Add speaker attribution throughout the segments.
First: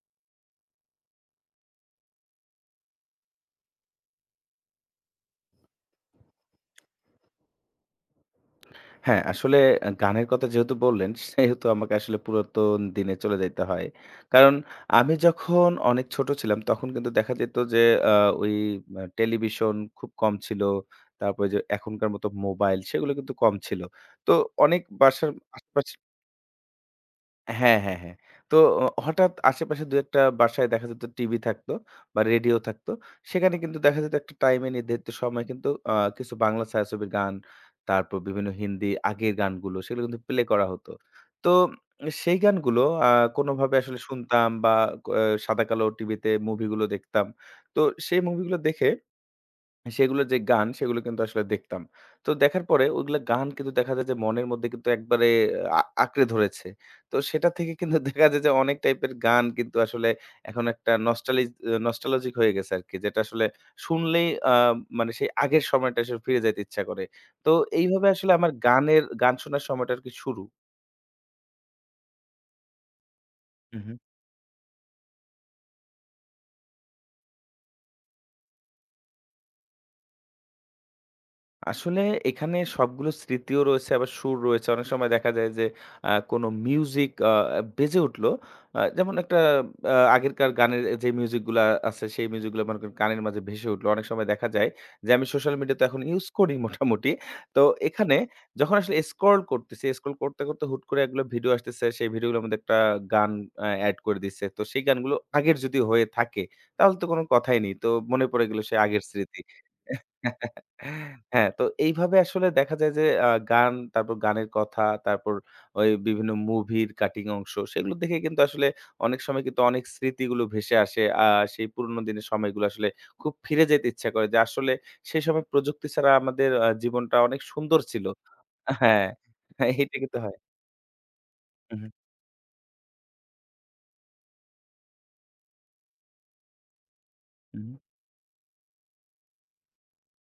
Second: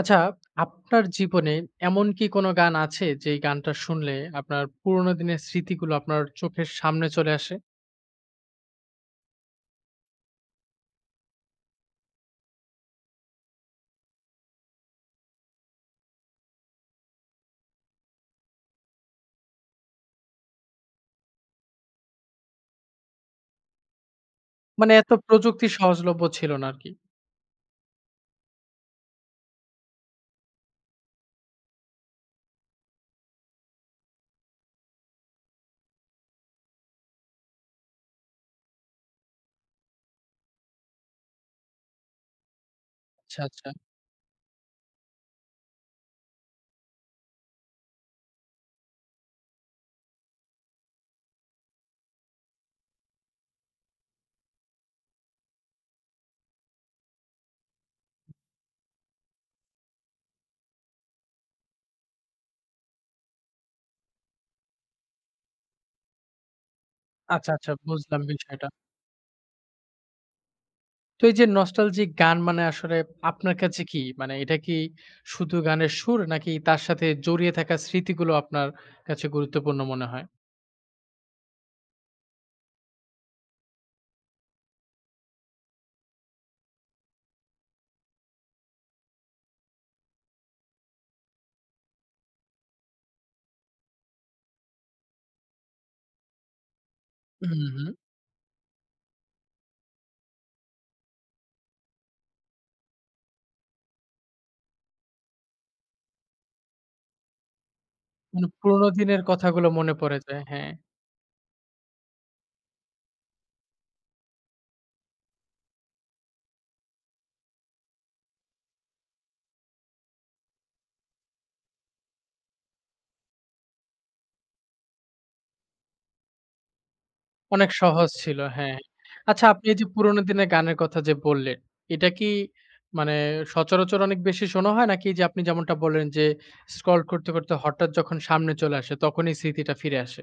Speaker 1: আচ্ছা, আপনার জীবনে এমন কি কোনো গান আছে যেই গানটা শুনলে আপনার পুরোনো দিনের স্মৃতিগুলো আপনার চোখের সামনে চলে আসে?
Speaker 2: হ্যাঁ, আসলে গানের কথা যেহেতু বললেন, সেহেতু আমাকে আসলে পুরাতন দিনে চলে যাইতে হয়। কারণ আমি যখন অনেক ছোট ছিলাম, তখন কিন্তু দেখা যেত যে আ ওই আ টেলিভিশন খুব কম ছিল। তারপরে যে এখনকার মতো মোবাইল, সেগুলো কিন্তু কম ছিল। তো অনেক
Speaker 1: মানে এত
Speaker 2: বাসার
Speaker 1: প্রযুক্তি
Speaker 2: আশেপাশে।
Speaker 1: সহজলভ্য ছিল না আরকি।
Speaker 2: হ্যাঁ, হ্যাঁ, হ্যাঁ। তো হঠাৎ আশেপাশে ২-১ টা বাসায় দেখা যেত টিভি থাকতো বা রেডিও থাকতো। সেখানে কিন্তু দেখা যেত একটা টাইমে নির্ধারিত সময় কিন্তু কিছু বাংলা ছায়াছবির গান, তারপর বিভিন্ন হিন্দি আগের গানগুলো সেগুলো কিন্তু প্লে করা হতো। তো সেই গানগুলো
Speaker 1: আচ্ছা, আচ্ছা।
Speaker 2: কোনোভাবে আসলে শুনতাম বা ক সাদাকালো টিভিতে মুভিগুলো দেখতাম। তো সেই মুভিগুলো দেখে সেগুলোর যে গান, সেগুলো কিন্তু আসলে দেখতাম। তো দেখার পরে ওইগুলা গান কিন্তু দেখা যায় যে মনের মধ্যে কিন্তু একবারে আঁকড়ে ধরেছে। তো সেটা থেকে কিন্তু দেখা যায় যে অনেক টাইপের গান কিন্তু আসলে এখন একটা নস্টালজিক হয়ে গেছে আরকি। যেটা আসলে শুনলেই মানে সেই আগের সময়টা আসলে ফিরে যাইতে ইচ্ছা করে। তো
Speaker 1: আচ্ছা, আচ্ছা
Speaker 2: এইভাবে
Speaker 1: বুঝলাম
Speaker 2: আসলে আমার
Speaker 1: বিষয়টা।
Speaker 2: গানের গান শোনার সময়টা আরকি শুরু।
Speaker 1: তো এই যে নস্টালজিক গান মানে আসলে আপনার
Speaker 2: হু,
Speaker 1: কাছে
Speaker 2: হু।
Speaker 1: কি? মানে এটা কি শুধু গানের সুর নাকি তার সাথে জড়িয়ে থাকা স্মৃতিগুলো আপনার কাছে গুরুত্বপূর্ণ মনে হয়?
Speaker 2: আসলে এখানে সবগুলো স্মৃতিও রয়েছে আবার সুর রয়েছে। অনেক সময় দেখা যায় যে কোনো মিউজিক বেজে উঠলো। যেমন একটা আগেরকার গানের যে মিউজিকগুলা আছে সেই মিউজিকগুলা মনে করেন কানের মাঝে ভেসে উঠলো। অনেক সময় দেখা যায় যে আমি সোশ্যাল মিডিয়া তো এখন ইউজ করি মোটামুটি। তো
Speaker 1: হুম, হুম।
Speaker 2: এখানে যখন আসলে স্ক্রল করতেছি, স্ক্রল করতে, করতে হুট করে এগুলো ভিডিও আসতেছে। সেই ভিডিওগুলোর মধ্যে একটা গান এড করে দিচ্ছে। তো সেই গানগুলো আগের যদি হয়ে থাকে তাহলে তো কোনো কথাই নেই। তো মনে পড়ে
Speaker 1: মানে
Speaker 2: গেল সেই
Speaker 1: পুরোনো
Speaker 2: আগের
Speaker 1: দিনের
Speaker 2: স্মৃতি।
Speaker 1: কথাগুলো মনে পড়ে যায়, হ্যাঁ।
Speaker 2: হ্যাঁ, তো এইভাবে আসলে দেখা যায় যে গান, তারপর গানের কথা, তারপর ওই বিভিন্ন মুভির কাটিং অংশ, সেগুলো দেখে কিন্তু আসলে অনেক সময় কিন্তু অনেক স্মৃতিগুলো ভেসে আসে। সেই পুরোনো দিনের সময়গুলো আসলে খুব ফিরে যেতে ইচ্ছা করে যে আসলে সেই সময় প্রযুক্তি ছাড়া আমাদের জীবনটা অনেক
Speaker 1: অনেক
Speaker 2: সুন্দর ছিল।
Speaker 1: সহজ ছিল, হ্যাঁ।
Speaker 2: হ্যাঁ,
Speaker 1: আচ্ছা আপনি
Speaker 2: হ্যাঁ,
Speaker 1: এই যে
Speaker 2: এইটা কিন্তু
Speaker 1: পুরোনো
Speaker 2: হয়।
Speaker 1: দিনের গানের কথা যে বললেন,
Speaker 2: হু, হু,
Speaker 1: এটা কি মানে সচরাচর অনেক বেশি শোনা হয়? নাকি যে আপনি যেমনটা বললেন যে স্ক্রল করতে, করতে
Speaker 2: হু।
Speaker 1: হঠাৎ যখন সামনে চলে আসে তখনই স্মৃতিটা ফিরে আসে?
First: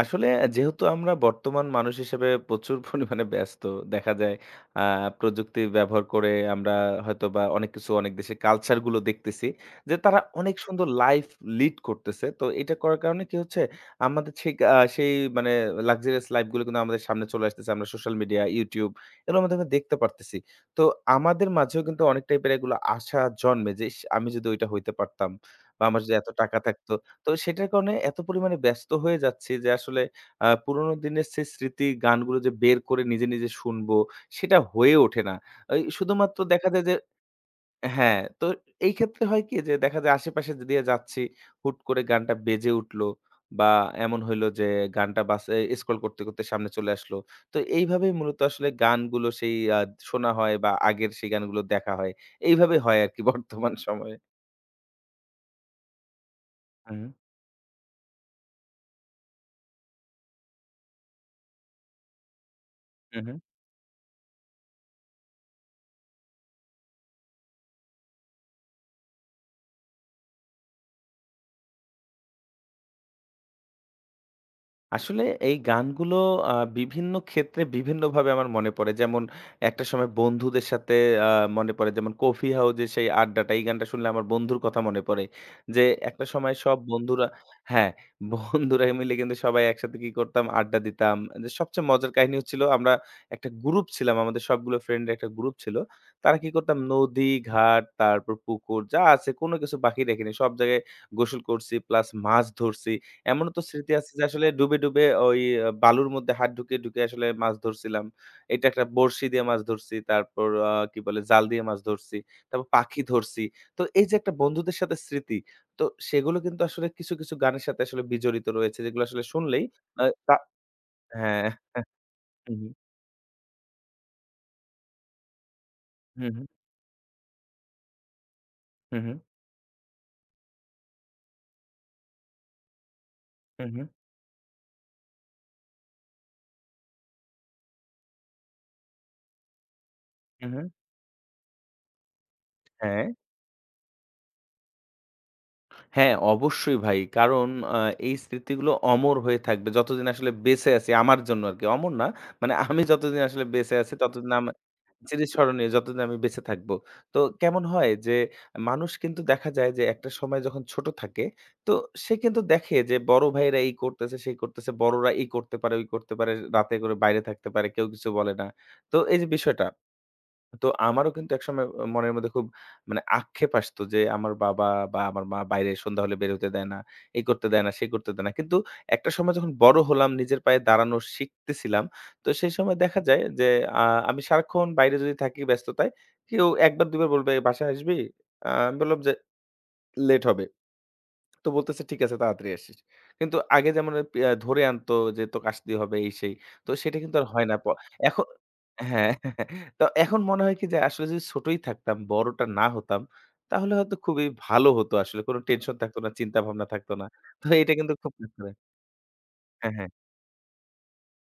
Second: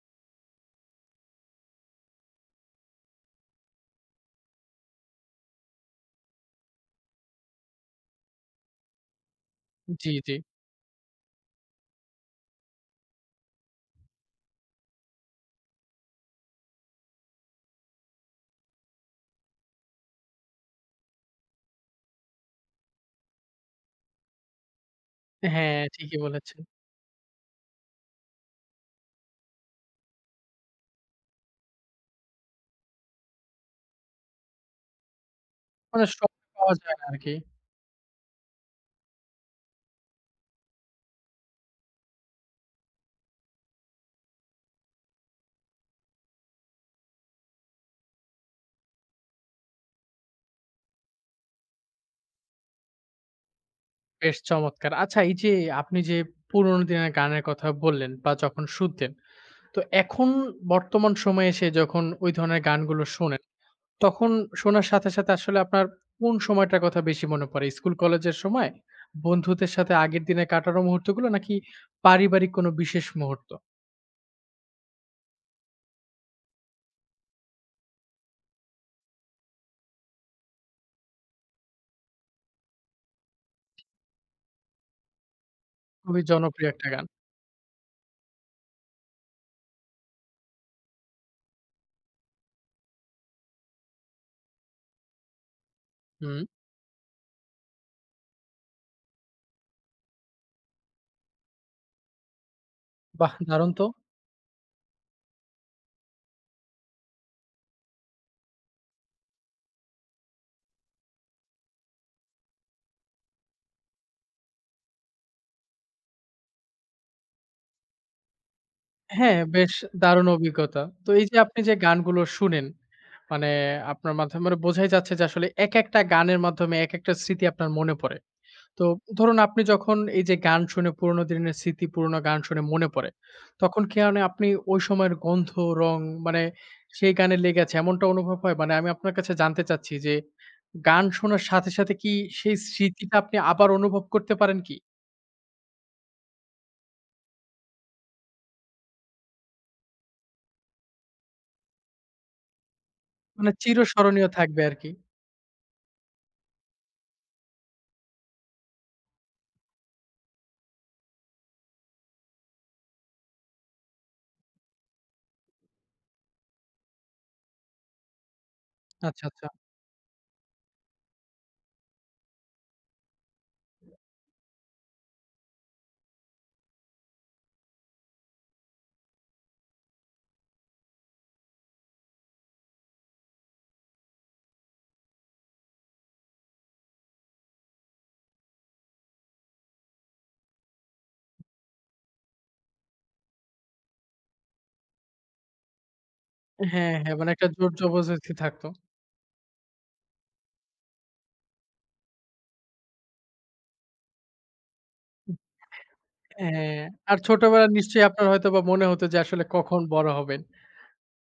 Speaker 2: আসলে যেহেতু আমরা বর্তমান মানুষ হিসেবে প্রচুর পরিমাণে ব্যস্ত দেখা যায়, প্রযুক্তি ব্যবহার করে আমরা হয়তো বা অনেক কিছু অনেক দেশের কালচার গুলো দেখতেছি যে
Speaker 1: জি,
Speaker 2: তারা
Speaker 1: জি।
Speaker 2: অনেক সুন্দর লাইফ লিড করতেছে। তো এটা করার কারণে কি হচ্ছে, আমাদের সেই মানে লাক্সারিয়াস লাইফ গুলো কিন্তু আমাদের সামনে চলে আসতেছে, আমরা সোশ্যাল মিডিয়া, ইউটিউব এগুলোর মাধ্যমে দেখতে পারতেছি। তো আমাদের মাঝেও কিন্তু অনেক টাইপের এগুলো আশা জন্মে যে ইস, আমি যদি ওইটা হইতে পারতাম,
Speaker 1: হ্যাঁ,
Speaker 2: বা আমার যদি
Speaker 1: ঠিকই
Speaker 2: এত টাকা
Speaker 1: বলেছেন।
Speaker 2: থাকতো। তো সেটার কারণে এত পরিমাণে ব্যস্ত হয়ে যাচ্ছি যে আসলে পুরোনো দিনের সেই স্মৃতি গানগুলো যে বের করে নিজে, নিজে শুনবো সেটা হয়ে ওঠে না। ওই
Speaker 1: মানে সব
Speaker 2: শুধুমাত্র দেখা
Speaker 1: পাওয়া
Speaker 2: যায় যে
Speaker 1: যায় না আরকি।
Speaker 2: হ্যাঁ, তো এই ক্ষেত্রে হয় কি যে দেখা যায় আশেপাশে দিয়ে যাচ্ছি, হুট করে গানটা বেজে উঠলো বা এমন হইলো যে গানটা বাসে স্ক্রল করতে, করতে সামনে চলে আসলো। তো এইভাবেই মূলত আসলে গানগুলো সেই শোনা হয় বা আগের সেই গানগুলো দেখা হয়। এইভাবে হয় আরকি বর্তমান সময়ে।
Speaker 1: বেশ চমৎকার। আচ্ছা এই যে আপনি যে পুরোনো
Speaker 2: হু, হু।
Speaker 1: দিনের গানের কথা বললেন বা যখন শুনতেন, তো এখন বর্তমান সময়ে এসে যখন ওই ধরনের গানগুলো
Speaker 2: হু, হু।
Speaker 1: শোনেন তখন শোনার সাথে, সাথে আসলে আপনার কোন সময়টার কথা বেশি মনে পড়ে? স্কুল, কলেজের সময়? বন্ধুদের সাথে আগের দিনে কাটানো মুহূর্তগুলো? নাকি পারিবারিক কোনো বিশেষ মুহূর্ত?
Speaker 2: আসলে এই গানগুলো আ বিভিন্ন ক্ষেত্রে বিভিন্নভাবে আমার মনে পড়ে। যেমন একটা সময় বন্ধুদের সাথে আ মনে পড়ে যেমন কফি হাউজে সেই আড্ডাটা, এই গানটা শুনলে আমার বন্ধুর কথা মনে পড়ে। যে
Speaker 1: খুবই
Speaker 2: একটা সময়
Speaker 1: জনপ্রিয়
Speaker 2: সব
Speaker 1: একটা গান।
Speaker 2: বন্ধুরা হ্যাঁ, বন্ধুরা মিলে কিন্তু সবাই একসাথে কি করতাম আড্ডা দিতাম। যে সবচেয়ে মজার কাহিনী হচ্ছিল আমরা একটা গ্রুপ ছিলাম, আমাদের সবগুলো ফ্রেন্ডের একটা গ্রুপ ছিল। তারা
Speaker 1: হুম,
Speaker 2: কি করতাম নদী, ঘাট, তারপর পুকুর যা আছে কোনো কিছু বাকি রাখিনি। সব জায়গায় গোসল করছি প্লাস মাছ ধরছি।
Speaker 1: বাহ!
Speaker 2: এমনও তো
Speaker 1: দারুণ তো।
Speaker 2: স্মৃতি আছে যে আসলে ডুবে, ডুবে ওই বালুর মধ্যে হাত ঢুকিয়ে, ঢুকিয়ে আসলে মাছ ধরছিলাম। এটা একটা বড়শি দিয়ে মাছ ধরছি। তারপর কি বলে জাল দিয়ে মাছ ধরছি। তারপর পাখি ধরছি। তো এই যে একটা বন্ধুদের সাথে স্মৃতি, তো সেগুলো কিন্তু আসলে কিছু, কিছু গানের সাথে আসলে বিজড়িত রয়েছে যেগুলো আসলে
Speaker 1: হ্যাঁ,
Speaker 2: শুনলেই
Speaker 1: বেশ
Speaker 2: আ
Speaker 1: দারুণ
Speaker 2: তা
Speaker 1: অভিজ্ঞতা। তো এই যে
Speaker 2: হ্যাঁ।
Speaker 1: আপনি যে গানগুলো
Speaker 2: হু,
Speaker 1: শুনেন,
Speaker 2: হু।
Speaker 1: মানে আপনার মাধ্যমে মানে বোঝাই যাচ্ছে যে আসলে একেকটা
Speaker 2: হু,
Speaker 1: গানের
Speaker 2: হু।
Speaker 1: মাধ্যমে একেকটা স্মৃতি আপনার মনে পড়ে। তো
Speaker 2: হু, হু।
Speaker 1: ধরুন আপনি যখন এই যে গান শুনে পুরোনো দিনের স্মৃতি, পুরোনো গান শুনে মনে পড়ে,
Speaker 2: হু, হু।
Speaker 1: তখন কি মানে আপনি ওই সময়ের গন্ধ, রং মানে সেই গানে লেগে আছে এমনটা অনুভব হয়? মানে আমি আপনার কাছে জানতে চাচ্ছি যে
Speaker 2: হু, হু।
Speaker 1: গান শোনার সাথে, সাথে কি সেই
Speaker 2: হ্যাঁ।
Speaker 1: স্মৃতিটা আপনি আবার অনুভব করতে পারেন কি?
Speaker 2: হ্যাঁ, অবশ্যই ভাই। কারণ আ এই স্মৃতিগুলো অমর হয়ে থাকবে। যতদিন আসলে বেঁচে আছি আমার জন্য আরকি। অমর না, মানে আমি যতদিন আসলে
Speaker 1: মানে
Speaker 2: বেঁচে আছি
Speaker 1: চিরস্মরণীয়
Speaker 2: ততদিন
Speaker 1: থাকবে আরকি।
Speaker 2: চিরস্মরণীয় যতদিন আমি বেঁচে থাকবো। তো কেমন হয় যে মানুষ কিন্তু দেখা যায় যে একটা সময় যখন ছোট থাকে, তো সে কিন্তু দেখে যে বড় ভাইয়েরা এই করতেছে, সেই করতেছে, বড়রা এই করতে পারে, ওই করতে পারে, রাতে করে বাইরে থাকতে পারে, কেউ কিছু বলে না। তো এই
Speaker 1: আচ্ছা,
Speaker 2: যে
Speaker 1: আচ্ছা।
Speaker 2: বিষয়টা, তো আমারও কিন্তু একসময় মনের মধ্যে খুব মানে আক্ষেপ আসতো যে, আমার বাবা বা আমার মা বাইরে সন্ধ্যা হলে বের হতে দেয় না, এই করতে দেয় না, সেই করতে দেয় না। কিন্তু একটা সময় যখন বড় হলাম, নিজের পায়ে দাঁড়ানো শিখতেছিলাম, তো সেই সময় দেখা যায় যে, আ আমি সারাক্ষণ বাইরে যদি থাকি ব্যস্ততায়, কেউ ১ বার ২ বার বলবে, "বাসায় আসবি?" আমি বললাম যে, "লেট হবে।" তো বলতেছে, "ঠিক আছে তাড়াতাড়ি আসিস।" কিন্তু আগে যেমন ওই পিয়া ধরে আনতো যে তোকে আসতেই হবে এই সেই। তো
Speaker 1: হ্যাঁ,
Speaker 2: সেটা কিন্তু
Speaker 1: হ্যাঁ,
Speaker 2: আর
Speaker 1: মানে
Speaker 2: হয়
Speaker 1: একটা
Speaker 2: না।
Speaker 1: জোর
Speaker 2: এখন
Speaker 1: জবরদস্তি থাকতো।
Speaker 2: হ্যাঁ, তো এখন মনে হয় কি যে আসলে যদি ছোটই থাকতাম, বড়টা না হতাম, তাহলে হয়তো খুবই ভালো হতো আসলে। কোনো টেনশন থাকতো না, চিন্তা ভাবনা
Speaker 1: হ্যাঁ,
Speaker 2: থাকতো না।
Speaker 1: আর
Speaker 2: তো
Speaker 1: ছোটবেলায়
Speaker 2: এটা কিন্তু
Speaker 1: নিশ্চয়ই
Speaker 2: খুব
Speaker 1: আপনার
Speaker 2: মিস করি।
Speaker 1: হয়তোবা মনে হতো যে আসলে
Speaker 2: হ্যাঁ,
Speaker 1: কখন
Speaker 2: হ্যাঁ।
Speaker 1: বড় হবেন?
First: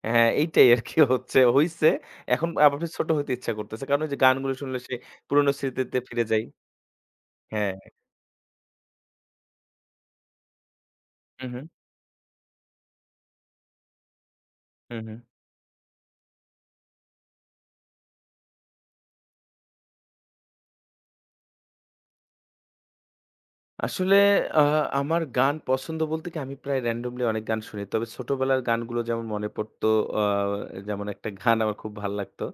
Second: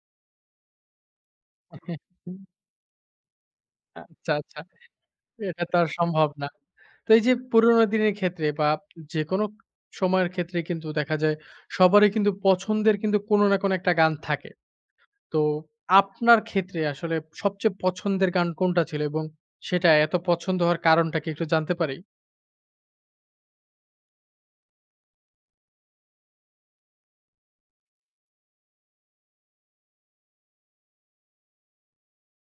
Speaker 2: হ্যাঁ, এইটাই আরকি হচ্ছে হইছে। এখন আবার ফির ছোট হইতে ইচ্ছা করতেছে। কারণ ওই যে
Speaker 1: আচ্ছা,
Speaker 2: গানগুলো
Speaker 1: আচ্ছা।
Speaker 2: শুনলে সেই পুরোনো
Speaker 1: এটা তো আর
Speaker 2: স্মৃতিতে ফিরে
Speaker 1: সম্ভব
Speaker 2: যাই।
Speaker 1: না। তো এই যে পুরোনো
Speaker 2: হ্যাঁ।
Speaker 1: দিনের ক্ষেত্রে বা যেকোনো সময়ের ক্ষেত্রে কিন্তু দেখা যায়
Speaker 2: হু, হু।
Speaker 1: সবারই কিন্তু পছন্দের কিন্তু কোনো না কোনো একটা গান থাকে।
Speaker 2: হু, হু।
Speaker 1: তো আপনার ক্ষেত্রে আসলে সবচেয়ে পছন্দের গান কোনটা ছিল? এবং সেটা এত পছন্দ হওয়ার কারণটা কি একটু জানতে পারি?
Speaker 2: আসলে আ আমার গান পছন্দ বলতে কি আমি প্রায় randomly অনেক গান শুনি। তবে ছোটবেলার গানগুলো যেমন মনে পড়তো, আ যেমন একটা গান আমার খুব ভাল লাগতো।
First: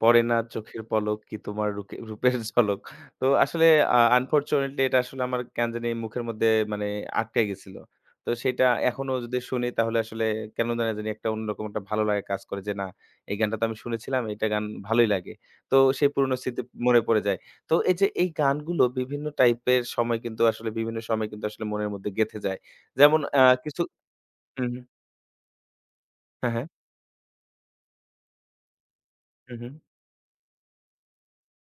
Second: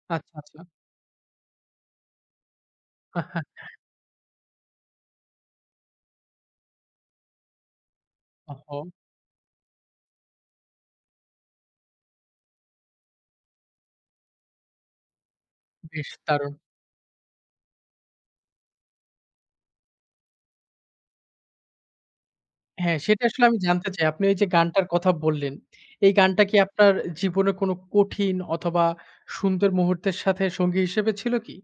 Speaker 2: পড়ে না
Speaker 1: আচ্ছা, আচ্ছা।
Speaker 2: চোখের পলক কি তোমার রুকে রূপের ঝলক। তো আসলে আনফরচুনেটলি এটা আসলে আমার কেন জানি মুখের মধ্যে মানে আটকাই গেছিল। তো সেটা
Speaker 1: ওহো!
Speaker 2: এখনো যদি শুনি তাহলে আসলে কেন না জানি একটা অন্যরকম একটা ভালো লাগা কাজ করে যে না, এই গানটা তো আমি শুনেছিলাম, এটা গান ভালোই লাগে। তো সেই
Speaker 1: বেশ
Speaker 2: পুরনো
Speaker 1: দারুণ।
Speaker 2: স্মৃতি মনে পড়ে যায়। তো এই যে এই গানগুলো বিভিন্ন টাইপের সময় কিন্তু আসলে বিভিন্ন সময় কিন্তু আসলে মনের মধ্যে গেঁথে যায়।
Speaker 1: হ্যাঁ,
Speaker 2: যেমন
Speaker 1: সেটা আসলে আমি
Speaker 2: কিছু
Speaker 1: জানতে চাই। আপনি এই যে
Speaker 2: হুম, হুম।
Speaker 1: গানটার কথা বললেন, এই গানটা
Speaker 2: হ্যাঁ,
Speaker 1: কি
Speaker 2: হ্যাঁ।
Speaker 1: আপনার জীবনে কোনো কঠিন অথবা
Speaker 2: হুম,
Speaker 1: সুন্দর
Speaker 2: হুম।
Speaker 1: মুহূর্তের সাথে সঙ্গী হিসেবে ছিল কি?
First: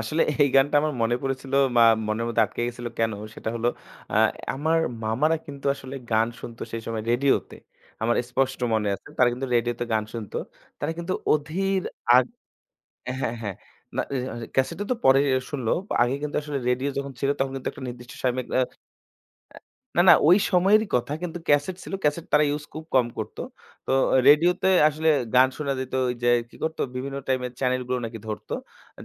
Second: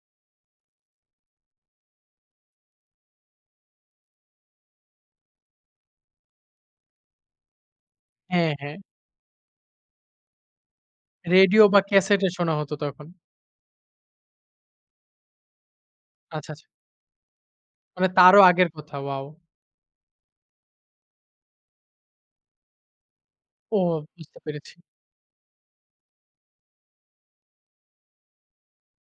Speaker 2: আসলে এই গানটা আমার মনে পড়েছিল বা মনের মধ্যে আটকে গেছিল কেন? সেটা হলো আ আমার মামারা কিন্তু আসলে গান শুনতো সেই সময় রেডিওতে। আমার
Speaker 1: হ্যাঁ,
Speaker 2: স্পষ্ট
Speaker 1: হ্যাঁ।
Speaker 2: মনে আছে। তারা কিন্তু রেডিওতে গান শুনতো। তারা কিন্তু
Speaker 1: রেডিও বা
Speaker 2: অধীর আগ
Speaker 1: ক্যাসেটে শোনা হতো তখন।
Speaker 2: হ্যাঁ, হ্যাঁ। না, এ আ ক্যাসেটে তো পরে শুনলো। আগে কিন্তু
Speaker 1: আচ্ছা,
Speaker 2: আসলে
Speaker 1: আচ্ছা।
Speaker 2: রেডিও যখন ছিল তখন কিন্তু একটা
Speaker 1: মানে
Speaker 2: নির্দিষ্ট সময়।
Speaker 1: তারও আগের কথা। ওয়াও!
Speaker 2: না, না ওই সময়েরই কথা। কিন্তু ক্যাসেট ছিল। ক্যাসেট তারা ইউস খুব কম করত।
Speaker 1: ও
Speaker 2: তো
Speaker 1: বুঝতে
Speaker 2: রেডিওতে
Speaker 1: পেরেছি।
Speaker 2: আসলে গান শোনা যেত, ওই যে কি করত বিভিন্ন টাইমের চ্যানেলগুলো নাকি ধরত।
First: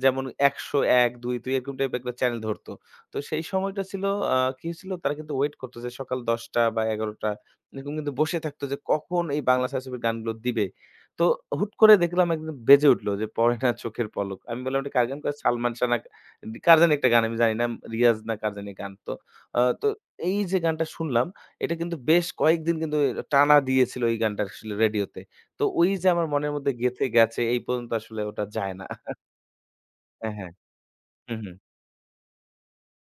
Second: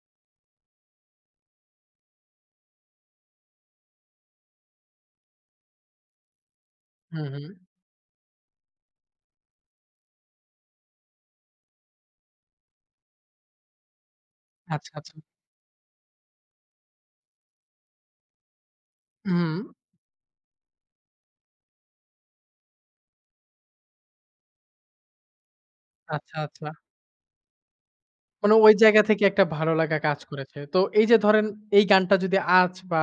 Speaker 2: যেমন ১০০, ১, ২, ২ এরকম টাইপের একটা চ্যানেল ধরত। তো সেই সময়টা ছিল কি হয়েছিল তারা কিন্তু ওয়েট করত যে সকাল ১০:০০ বা
Speaker 1: হুম,
Speaker 2: ১১:০০
Speaker 1: হুম।
Speaker 2: এরকম কিন্তু বসে থাকতো যে কখন এই বাংলা ছায়াছবির গানগুলো দিবে। তো হুট করে দেখলাম একদিন বেজে উঠল যে পড়ে না চোখের পলক। আমি বললাম এটা
Speaker 1: আচ্ছা,
Speaker 2: কার
Speaker 1: আচ্ছা।
Speaker 2: গান? কয় সালমান শাহ না কার জানি একটা গান আমি জানি না। রিয়াজ না কার জানি গান। তো
Speaker 1: হুম।
Speaker 2: আ তো এই যে গানটা শুনলাম, এটা কিন্তু বেশ কয়েকদিন কিন্তু টানা দিয়েছিল এই গানটা আসলে রেডিওতে। তো ওই যে আমার
Speaker 1: আচ্ছা,
Speaker 2: মনের
Speaker 1: আচ্ছা।
Speaker 2: মধ্যে গেঁথে গেছে এই পর্যন্ত আসলে ওটা
Speaker 1: মানে
Speaker 2: যায়
Speaker 1: ওই
Speaker 2: না।
Speaker 1: জায়গা থেকে একটা ভালো লাগা কাজ
Speaker 2: হ্যাঁ, হ্যাঁ।
Speaker 1: করেছে। তো এই যে
Speaker 2: হু,
Speaker 1: ধরেন
Speaker 2: হু।
Speaker 1: এই গানটা যদি আজ বা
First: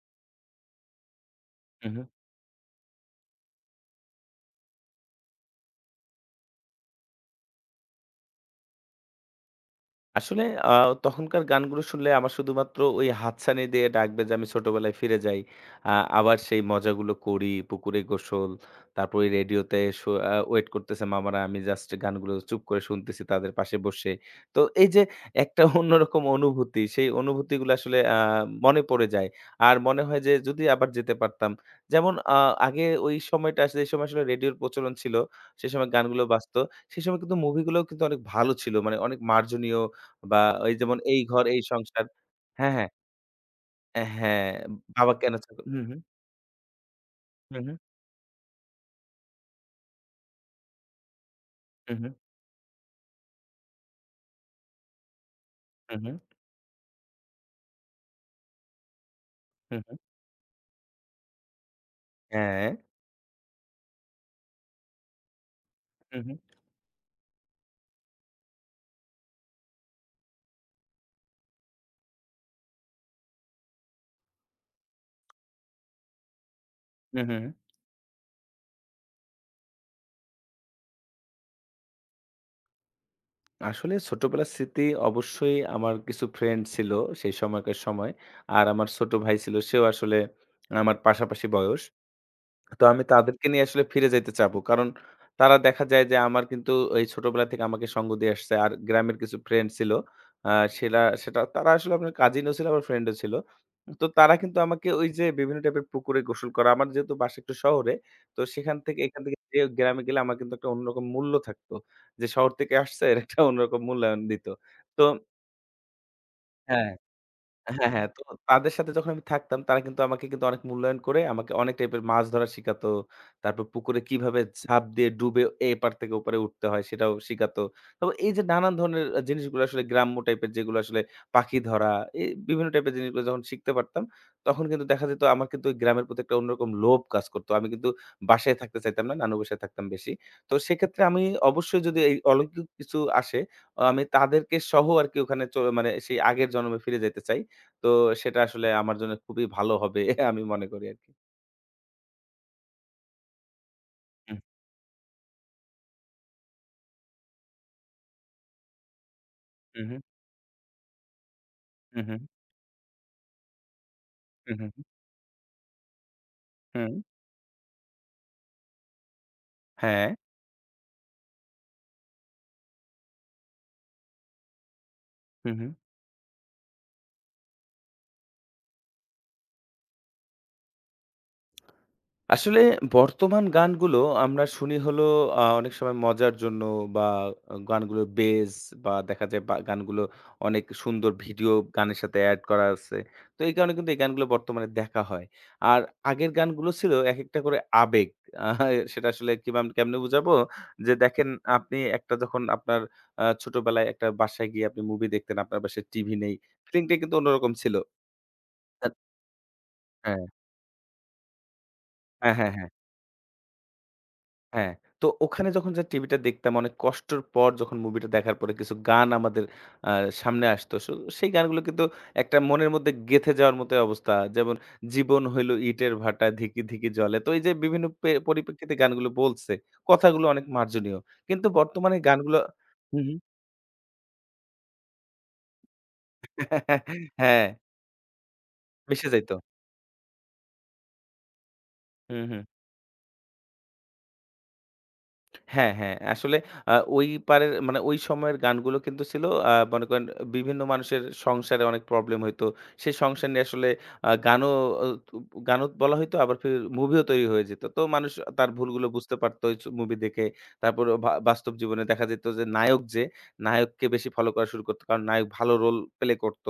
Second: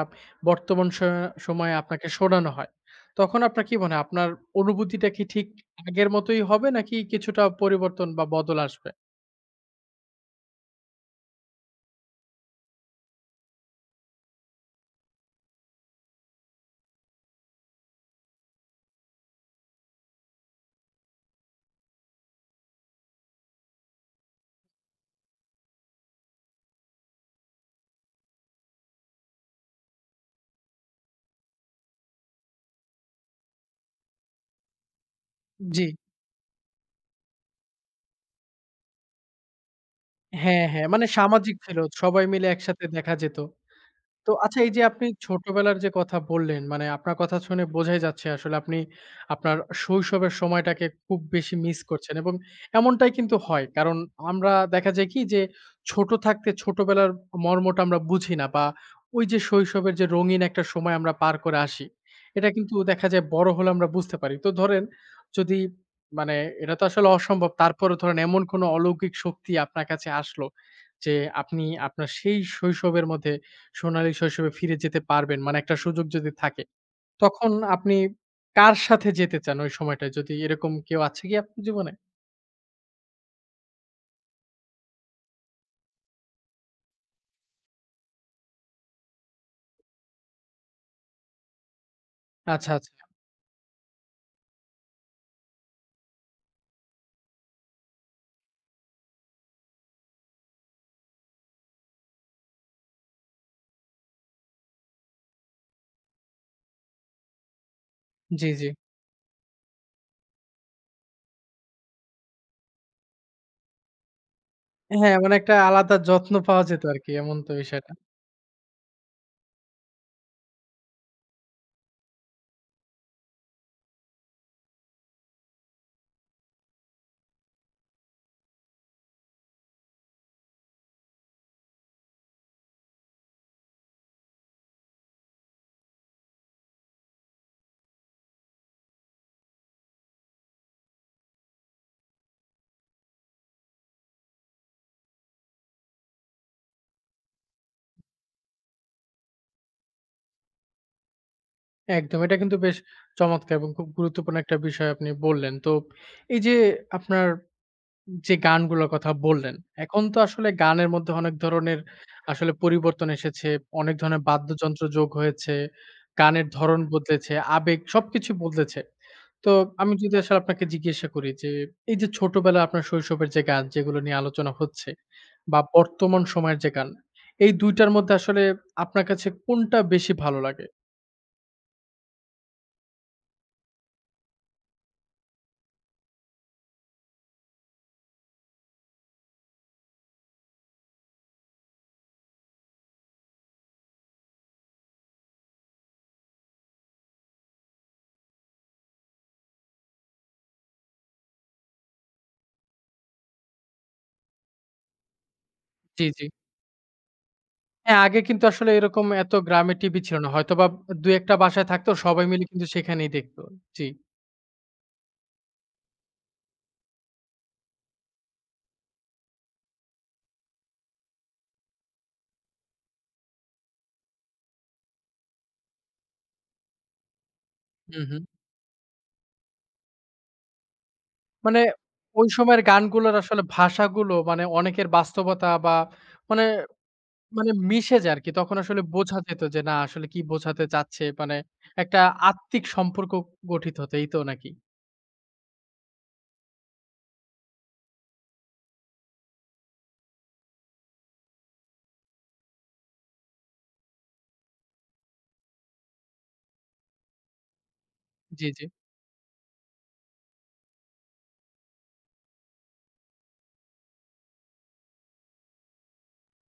Speaker 1: বর্তমান সময়ে
Speaker 2: হু, হু।
Speaker 1: আপনাকে শোনানো হয়, তখন আপনার কি মনে হয় আপনার অনুভূতিটা কি ঠিক আগের মতোই হবে নাকি কিছুটা পরিবর্তন বা বদল আসবে?
Speaker 2: আসলে তখনকার গানগুলো শুনলে আমার শুধুমাত্র ওই হাতছানি দিয়ে ডাকবে যে আমি ছোটবেলায় ফিরে যাই। আ আবার সেই মজাগুলো করি, পুকুরে গোসল, তারপর ওই রেডিওতে শো আ ওয়েট করতেছে মামারা। আমি জাস্ট গানগুলো চুপ করে শুনতেছি তাদের পাশে বসে। তো এই যে একটা অন্যরকম অনুভূতি, সেই অনুভূতিগুলো আসলে মনে পড়ে যায়। আর মনে হয় যে যদি আবার যেতে পারতাম। যেমন আগে ওই সময়টা আসলে, এই সময় আসলে রেডিওর প্রচলন ছিল। সে
Speaker 1: জি।
Speaker 2: সময় গানগুলো বাজতো। সে সময় কিন্তু মুভিগুলোও কিন্তু অনেক ভালো ছিল। মানে অনেক মার্জনীয় বা
Speaker 1: হ্যাঁ,
Speaker 2: ওই
Speaker 1: হ্যাঁ।
Speaker 2: যেমন
Speaker 1: মানে
Speaker 2: এই ঘর
Speaker 1: সামাজিক
Speaker 2: এই
Speaker 1: ছিল।
Speaker 2: সংসার
Speaker 1: সবাই মিলে
Speaker 2: হ্যাঁ,
Speaker 1: একসাথে
Speaker 2: হ্যাঁ।
Speaker 1: দেখা যেত।
Speaker 2: অ্যা
Speaker 1: তো
Speaker 2: হ্যাঁ,
Speaker 1: আচ্ছা এই যে আপনি
Speaker 2: বাবা কেন ছাগল
Speaker 1: ছোটবেলার
Speaker 2: হুম,
Speaker 1: যে
Speaker 2: হুম,
Speaker 1: কথা বললেন, মানে আপনার কথা
Speaker 2: হুম,
Speaker 1: শুনে
Speaker 2: হুম,
Speaker 1: বোঝাই যাচ্ছে আসলে আপনি আপনার শৈশবের সময়টাকে খুব বেশি মিস
Speaker 2: হুম, হুম,
Speaker 1: করছেন এবং এমনটাই কিন্তু হয়। কারণ আমরা দেখা যায় কি যে
Speaker 2: হুম,
Speaker 1: ছোট
Speaker 2: হুম,
Speaker 1: থাকতে ছোটবেলার মর্মটা আমরা বুঝি না বা ওই যে
Speaker 2: হুম,
Speaker 1: শৈশবের
Speaker 2: হুম,
Speaker 1: যে রঙিন একটা সময় আমরা পার করে আসি, এটা
Speaker 2: হ্যাঁ,
Speaker 1: কিন্তু দেখা যায় বড় হলে আমরা বুঝতে পারি। তো ধরেন যদি
Speaker 2: হুম,
Speaker 1: মানে
Speaker 2: হুম,
Speaker 1: এটা তো আসলে অসম্ভব। তারপরেও ধরেন এমন কোনো অলৌকিক শক্তি আপনার কাছে আসলো যে আপনি আপনার সেই শৈশবের মধ্যে সোনালী শৈশবে ফিরে যেতে পারবেন মানে একটা সুযোগ যদি থাকে,
Speaker 2: হুম, হুম।
Speaker 1: তখন আপনি কার সাথে যেতে চান ওই সময়টায়? যদি এরকম কেউ আছে কি আপনার জীবনে?
Speaker 2: আসলে ছোটবেলার স্মৃতি, অবশ্যই আমার কিছু ফ্রেন্ড ছিল সেই সময়কার সময়। আর আমার ছোট ভাই ছিল, সেও আসলে আমার পাশাপাশি বয়স।
Speaker 1: আচ্ছা, আচ্ছা।
Speaker 2: তো আমি তাদেরকে নিয়ে আসলে ফিরে যাইতে চাবো। কারণ তারা দেখা যায় যে আমার কিন্তু এই ছোটবেলা থেকে আমাকে সঙ্গ দিয়ে আসছে। আর গ্রামের কিছু ফ্রেন্ড ছিল। আ সেরা সেটা তারা আসলে আপনার কাজিনও ছিল আবার ফ্রেন্ডও ছিল। তো তারা কিন্তু আমাকে ওই যে বিভিন্ন টাইপের পুকুরে গোসল করা, আমার যেহেতু বাসা একটু শহরে, তো
Speaker 1: জি, জি।
Speaker 2: সেখান থেকে এখান থেকে যে গ্রামে গেলে আমার কিন্তু একটা অন্যরকম মূল্য থাকতো। যে শহর থেকে আসছে এর একটা অন্যরকম মূল্যায়ন দিত। তো
Speaker 1: হ্যাঁ, মানে একটা আলাদা যত্ন পাওয়া যেত
Speaker 2: হ্যাঁ।
Speaker 1: আরকি এমন তো
Speaker 2: হ্যাঁ,
Speaker 1: বিষয়টা।
Speaker 2: হ্যাঁ। তো তাদের সাথে যখন আমি থাকতাম তারা কিন্তু আমাকে কিন্তু অনেক মূল্যায়ন করে আমাকে অনেক টাইপের মাছ ধরা শিখাতো। তারপর পুকুরে কিভাবে ঝাঁপ দিয়ে ডুবে এপার থেকে ওপারে উঠতে হয় সেটাও শিখাতো। তো এই যে নানান ধরনের জিনিসগুলো আসলে গ্রাম্য টাইপের যেগুলো আসলে পাখি ধরা, এই বিভিন্ন টাইপের জিনিসগুলো যখন শিখতে পারতাম, তখন কিন্তু দেখা যেত আমার কিন্তু ওই গ্রামের প্রতি একটা অন্যরকম লোভ কাজ করতো। আমি কিন্তু বাসায় থাকতে চাইতাম না, নানু বাসায় থাকতাম বেশি। তো সেক্ষেত্রে আমি অবশ্যই যদি এই অলৌকিক কিছু আসে, আমি তাদেরকে সহ আরকি ওখানে মানে সেই আগের জন্মে ফিরে যাইতে চাই। তো সেটা আসলে আমার জন্য খুবই ভালো হবে আমি মনে করি আরকি।
Speaker 1: একদম। এটা কিন্তু বেশ চমৎকার এবং খুব গুরুত্বপূর্ণ
Speaker 2: হুম,
Speaker 1: একটা বিষয় আপনি বললেন। তো এই যে আপনার যে গানগুলোর কথা বললেন,
Speaker 2: হু, হু,
Speaker 1: এখন তো আসলে গানের মধ্যে অনেক ধরনের
Speaker 2: হু, হু,
Speaker 1: আসলে পরিবর্তন এসেছে। অনেক ধরনের
Speaker 2: হু, হু,
Speaker 1: বাদ্যযন্ত্র যোগ হয়েছে, গানের ধরন
Speaker 2: হু,
Speaker 1: বদলেছে, আবেগ সবকিছু বদলেছে। তো আমি
Speaker 2: হ্যাঁ,
Speaker 1: যদি আসলে আপনাকে জিজ্ঞাসা করি যে, এই যে ছোটবেলায় আপনার শৈশবের যে গান যেগুলো নিয়ে আলোচনা হচ্ছে
Speaker 2: হু,
Speaker 1: বা
Speaker 2: হু।
Speaker 1: বর্তমান সময়ের যে গান, এই ২ টার মধ্যে আসলে আপনার কাছে কোনটা বেশি ভালো লাগে?
Speaker 2: আসলে বর্তমান গানগুলো আমরা শুনি হলো অনেক সময় মজার জন্য বা গানগুলোর বেজ বা দেখা যায় বা গানগুলো অনেক সুন্দর ভিডিও গানের সাথে এড করা আছে। তো এই কারণে কিন্তু এই গানগুলো বর্তমানে দেখা হয়। আর আগের গানগুলো ছিল একেকটা করে আবেগ। আহ সেটা আসলে কেমনে বুঝাবো? যে দেখেন আপনি একটা যখন আপনার ছোটবেলায় একটা বাসায় গিয়ে আপনি মুভি দেখতেন, আপনার বাসায়
Speaker 1: জি,
Speaker 2: টিভি
Speaker 1: জি।
Speaker 2: নেই। ফিলিংটা কিন্তু অন্যরকম ছিল।
Speaker 1: হ্যাঁ, আগে কিন্তু আসলে
Speaker 2: আত
Speaker 1: এরকম এত গ্রামে টিভি ছিল
Speaker 2: হ্যাঁ।
Speaker 1: না। হয়তোবা ২-১ টা বাসায় থাকতো সবাই
Speaker 2: হ্যাঁ,
Speaker 1: মিলে
Speaker 2: হ্যাঁ,
Speaker 1: কিন্তু
Speaker 2: হ্যাঁ।
Speaker 1: সেখানেই দেখত। জি।
Speaker 2: হ্যাঁ, তো ওখানে যখন যে টিভিটা দেখতাম অনেক কষ্টের পর যখন মুভিটা দেখার পরে কিছু গান আমাদের আ সামনে আসতো। সো সেই গানগুলো কিন্তু একটা মনের মধ্যে গেঁথে যাওয়ার মতোই অবস্থা। যেমন জীবন হইল ইটের ভাটা ধিকি, ধিকি জ্বলে। তো এই যে বিভিন্ন
Speaker 1: হু, হু।
Speaker 2: পরিপ্রেক্ষিতে গানগুলো বলছে, কথাগুলো অনেক মার্জনীয়। কিন্তু
Speaker 1: মানে
Speaker 2: বর্তমানে
Speaker 1: ওই
Speaker 2: গানগুলো
Speaker 1: সময়ের
Speaker 2: হুম,
Speaker 1: গানগুলোর
Speaker 2: হুম।
Speaker 1: আসলে ভাষাগুলো মানে অনেকের বাস্তবতা বা মানে,
Speaker 2: হ্যাঁ,
Speaker 1: মানে মিশে যায় আরকি। তখন আসলে
Speaker 2: মিশে
Speaker 1: বোঝা
Speaker 2: যাইত।
Speaker 1: যেত যে না আসলে কি বোঝাতে চাচ্ছে। মানে একটা
Speaker 2: হুম, হুম।
Speaker 1: আত্মিক সম্পর্ক গঠিত হতো এই তো নাকি?
Speaker 2: হ্যাঁ, হ্যাঁ। আসলে ওই পারের মানে ওই সময়ের গানগুলো কিন্তু ছিল মনে করেন বিভিন্ন মানুষের সংসারে অনেক প্রবলেম হইতো। সেই সংসার নিয়ে আসলে আ গানও অ গানও বলা হইতো আবার ফির মুভিও তৈরি হয়ে যেত। তো মানুষ তার
Speaker 1: জি, জি।
Speaker 2: ভুলগুলো বুঝতে পারত ওই মুভি দেখে। তারপরে বাস্তব জীবনে দেখা যেত যে নায়ককে বেশি ফলো করা শুরু করত। কারণ নায়ক ভালো রোল প্লে করত।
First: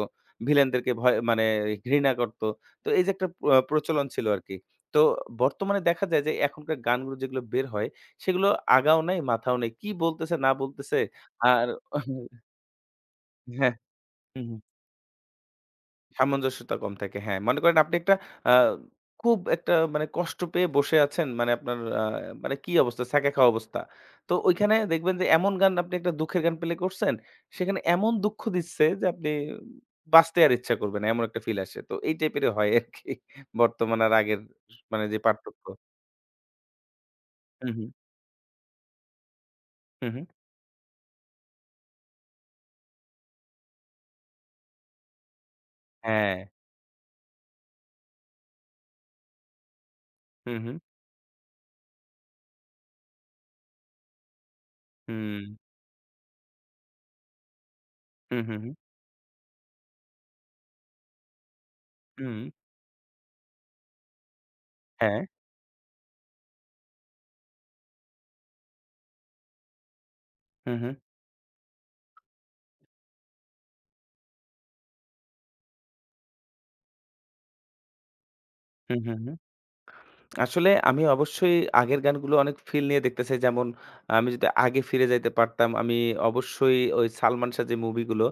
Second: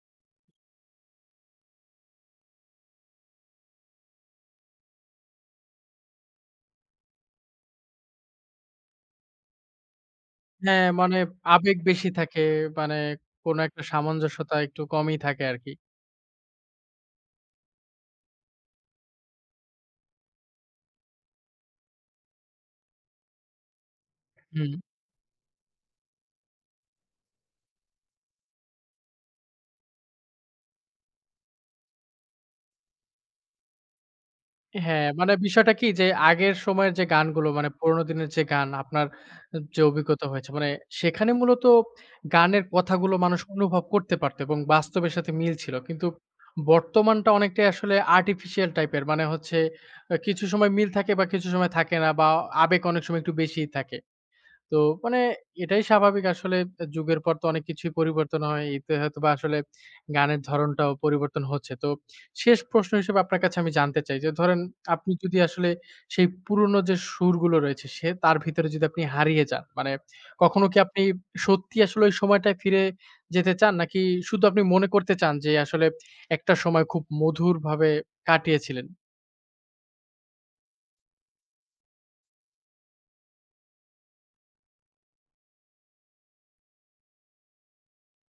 Speaker 2: ভিলেনদেরকে ভয় মানে ঘৃণা করত। তো এই যে একটা প্রচলন ছিল আরকি। তো বর্তমানে দেখা যায় যে এখনকার গানগুলো যেগুলো বের হয় সেগুলো আগাও নাই, মাথাও নাই। কি বলতেছে না
Speaker 1: হ্যাঁ,
Speaker 2: বলতেছে
Speaker 1: মানে
Speaker 2: আর
Speaker 1: আবেগ বেশি থাকে। মানে কোন
Speaker 2: হ্যাঁ,
Speaker 1: একটা
Speaker 2: হুম,
Speaker 1: সামঞ্জস্যতা
Speaker 2: হুম।
Speaker 1: একটু কমই থাকে আরকি।
Speaker 2: সামঞ্জস্যতা কম থাকে। হ্যাঁ, মনে করেন আপনি একটা আ খুব একটা মানে কষ্ট পেয়ে বসে আছেন। মানে আপনার মানে কি অবস্থা? ছ্যাঁকা খাওয়া অবস্থা। তো
Speaker 1: হুম।
Speaker 2: ওইখানে দেখবেন যে এমন গান আপনি একটা দুঃখের গান প্লে করছেন, সেখানে এমন দুঃখ দিচ্ছে যে আপনি বাঁচতে আর ইচ্ছা করবে না। এমন একটা ফিল আসে। তো এই টাইপেরই হয় আরকি বর্তমান আর আগের মানে
Speaker 1: হ্যাঁ,
Speaker 2: যে
Speaker 1: মানে
Speaker 2: পার্থক্য।
Speaker 1: বিষয়টা কি যে আগের সময়ের যে গানগুলো মানে
Speaker 2: হুম, হুম,
Speaker 1: পুরোনো দিনের যে গান আপনার যে
Speaker 2: হুম, হুম।
Speaker 1: অভিজ্ঞতা হয়েছে মানে সেখানে মূলত গানের কথাগুলো মানুষ অনুভব করতে পারত এবং বাস্তবের সাথে মিল ছিল। কিন্তু
Speaker 2: হ্যাঁ।
Speaker 1: বর্তমানটা অনেকটাই আসলে আর্টিফিশিয়াল টাইপের। মানে হচ্ছে কিছু
Speaker 2: হুম,
Speaker 1: সময়
Speaker 2: হুম,
Speaker 1: মিল থাকে বা কিছু সময় থাকে না বা আবেগ অনেক সময় একটু বেশিই থাকে। তো মানে
Speaker 2: হুম,
Speaker 1: এটাই স্বাভাবিক আসলে যুগের পর তো অনেক কিছুই পরিবর্তন
Speaker 2: হুম, হুম,
Speaker 1: হয়।
Speaker 2: হুম,
Speaker 1: এতে হয়তোবা আসলে গানের ধরনটাও পরিবর্তন হচ্ছে। তো
Speaker 2: হুম,
Speaker 1: শেষ প্রশ্ন হিসেবে আপনার কাছে আমি জানতে চাই যে ধরেন আপনি
Speaker 2: হ্যাঁ।
Speaker 1: যদি আসলে সেই পুরনো যে সুরগুলো রয়েছে সে তার ভিতরে যদি আপনি হারিয়ে যান, মানে কখনো
Speaker 2: হু,
Speaker 1: কি
Speaker 2: হু।
Speaker 1: আপনি সত্যি আসলে ওই সময়টায় ফিরে যেতে চান? নাকি শুধু আপনি মনে করতে চান যে আসলে একটা সময় খুব মধুরভাবে কাটিয়েছিলেন?
Speaker 2: হু, হু, হু। আসলে আমি অবশ্যই আগের গানগুলো অনেক ফিল নিয়ে দেখতে চাই। যেমন আমি যদি আগে ফিরে যাইতে পারতাম, আমি অবশ্যই ওই সালমান শাহ যে মুভিগুলো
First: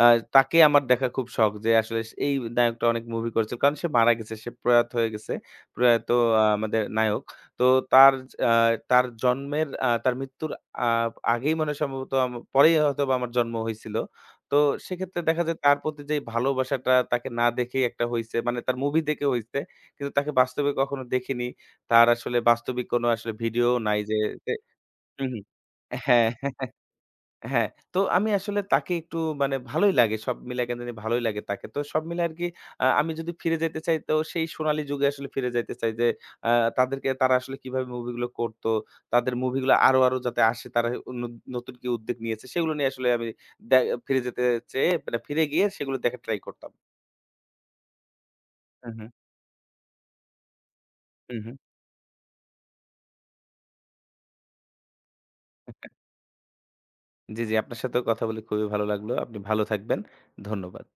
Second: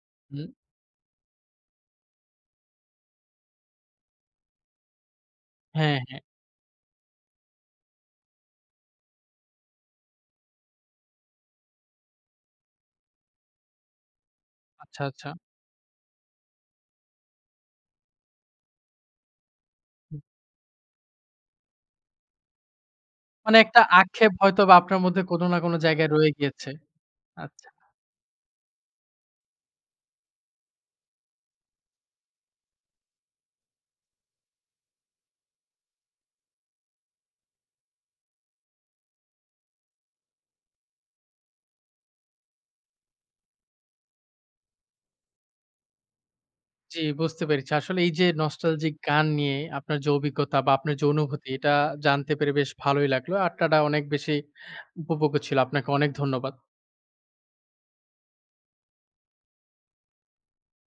Speaker 2: আ
Speaker 1: হুম।
Speaker 2: তাকে আমার দেখা খুব শখ যে আসলে এই নায়কটা অনেক মুভি করেছিল। কারণ সে মারা গেছে, সে প্রয়াত হয়ে গেছে।
Speaker 1: হ্যাঁ,
Speaker 2: প্রয়াত
Speaker 1: হ্যাঁ।
Speaker 2: আমাদের নায়ক। তো তার আ তার জন্মের আ তার মৃত্যুর আ আগেই মনে হয় সম্ভবত পরেই হয়তোবা আমার জন্ম হইছিল। তো
Speaker 1: আচ্ছা,
Speaker 2: সেক্ষেত্রে
Speaker 1: আচ্ছা।
Speaker 2: দেখা যায় তার প্রতি যেই ভালোবাসাটা তাকে না দেখেই একটা হইছে। মানে তার মুভি দেখে হইছে। কিন্তু তাকে বাস্তবে কখনো দেখিনি। তার আসলে বাস্তবিক কোনো আসলে
Speaker 1: মানে
Speaker 2: ভিডিও
Speaker 1: একটা
Speaker 2: নাই যে
Speaker 1: আক্ষেপ
Speaker 2: তে
Speaker 1: হয়তোবা আপনার মধ্যে
Speaker 2: হুম, হুম।
Speaker 1: কোনো না কোনো জায়গায়
Speaker 2: হ্যাঁ,
Speaker 1: রয়ে গিয়েছে। আচ্ছা।
Speaker 2: হ্যাঁ। তো আমি আসলে তাকে একটু মানে ভালোই লাগে। সব মিলায় কেন জানি ভালোই লাগে তাকে। তো সব মিলায় আরকি আমি যদি ফিরে যেতে চাই তো সেই সোনালী যুগে আসলে ফিরে যাইতে চাই যে আ তাদেরকে তারা আসলে কিভাবে মুভিগুলো করত। তাদের মুভিগুলো আরো, আরো যাতে আসে তারা ন নতুন কি উদ্যোগ নিয়েছে সেগুলো নিয়ে আসলে আমি দে ফিরে যেতে চেয়ে মানে ফিরে গিয়ে সেগুলো দেখার ট্রাই করতাম।
Speaker 1: জি, বুঝতে পেরেছি। আসলে এই যে
Speaker 2: হুম,
Speaker 1: নস্টালজিক
Speaker 2: হুম,
Speaker 1: গান নিয়ে আপনার যে অভিজ্ঞতা বা আপনার যে
Speaker 2: হুম,
Speaker 1: অনুভূতি
Speaker 2: হুম।
Speaker 1: এটা জানতে পেরে বেশ ভালোই লাগলো। আড্ডাটা অনেক বেশি উপভোগ্য ছিল। আপনাকে অনেক ধন্যবাদ।
Speaker 2: জি, জি। আপনার সাথেও কথা বলে খুবই ভালো লাগলো। আপনি ভালো থাকবেন। ধন্যবাদ।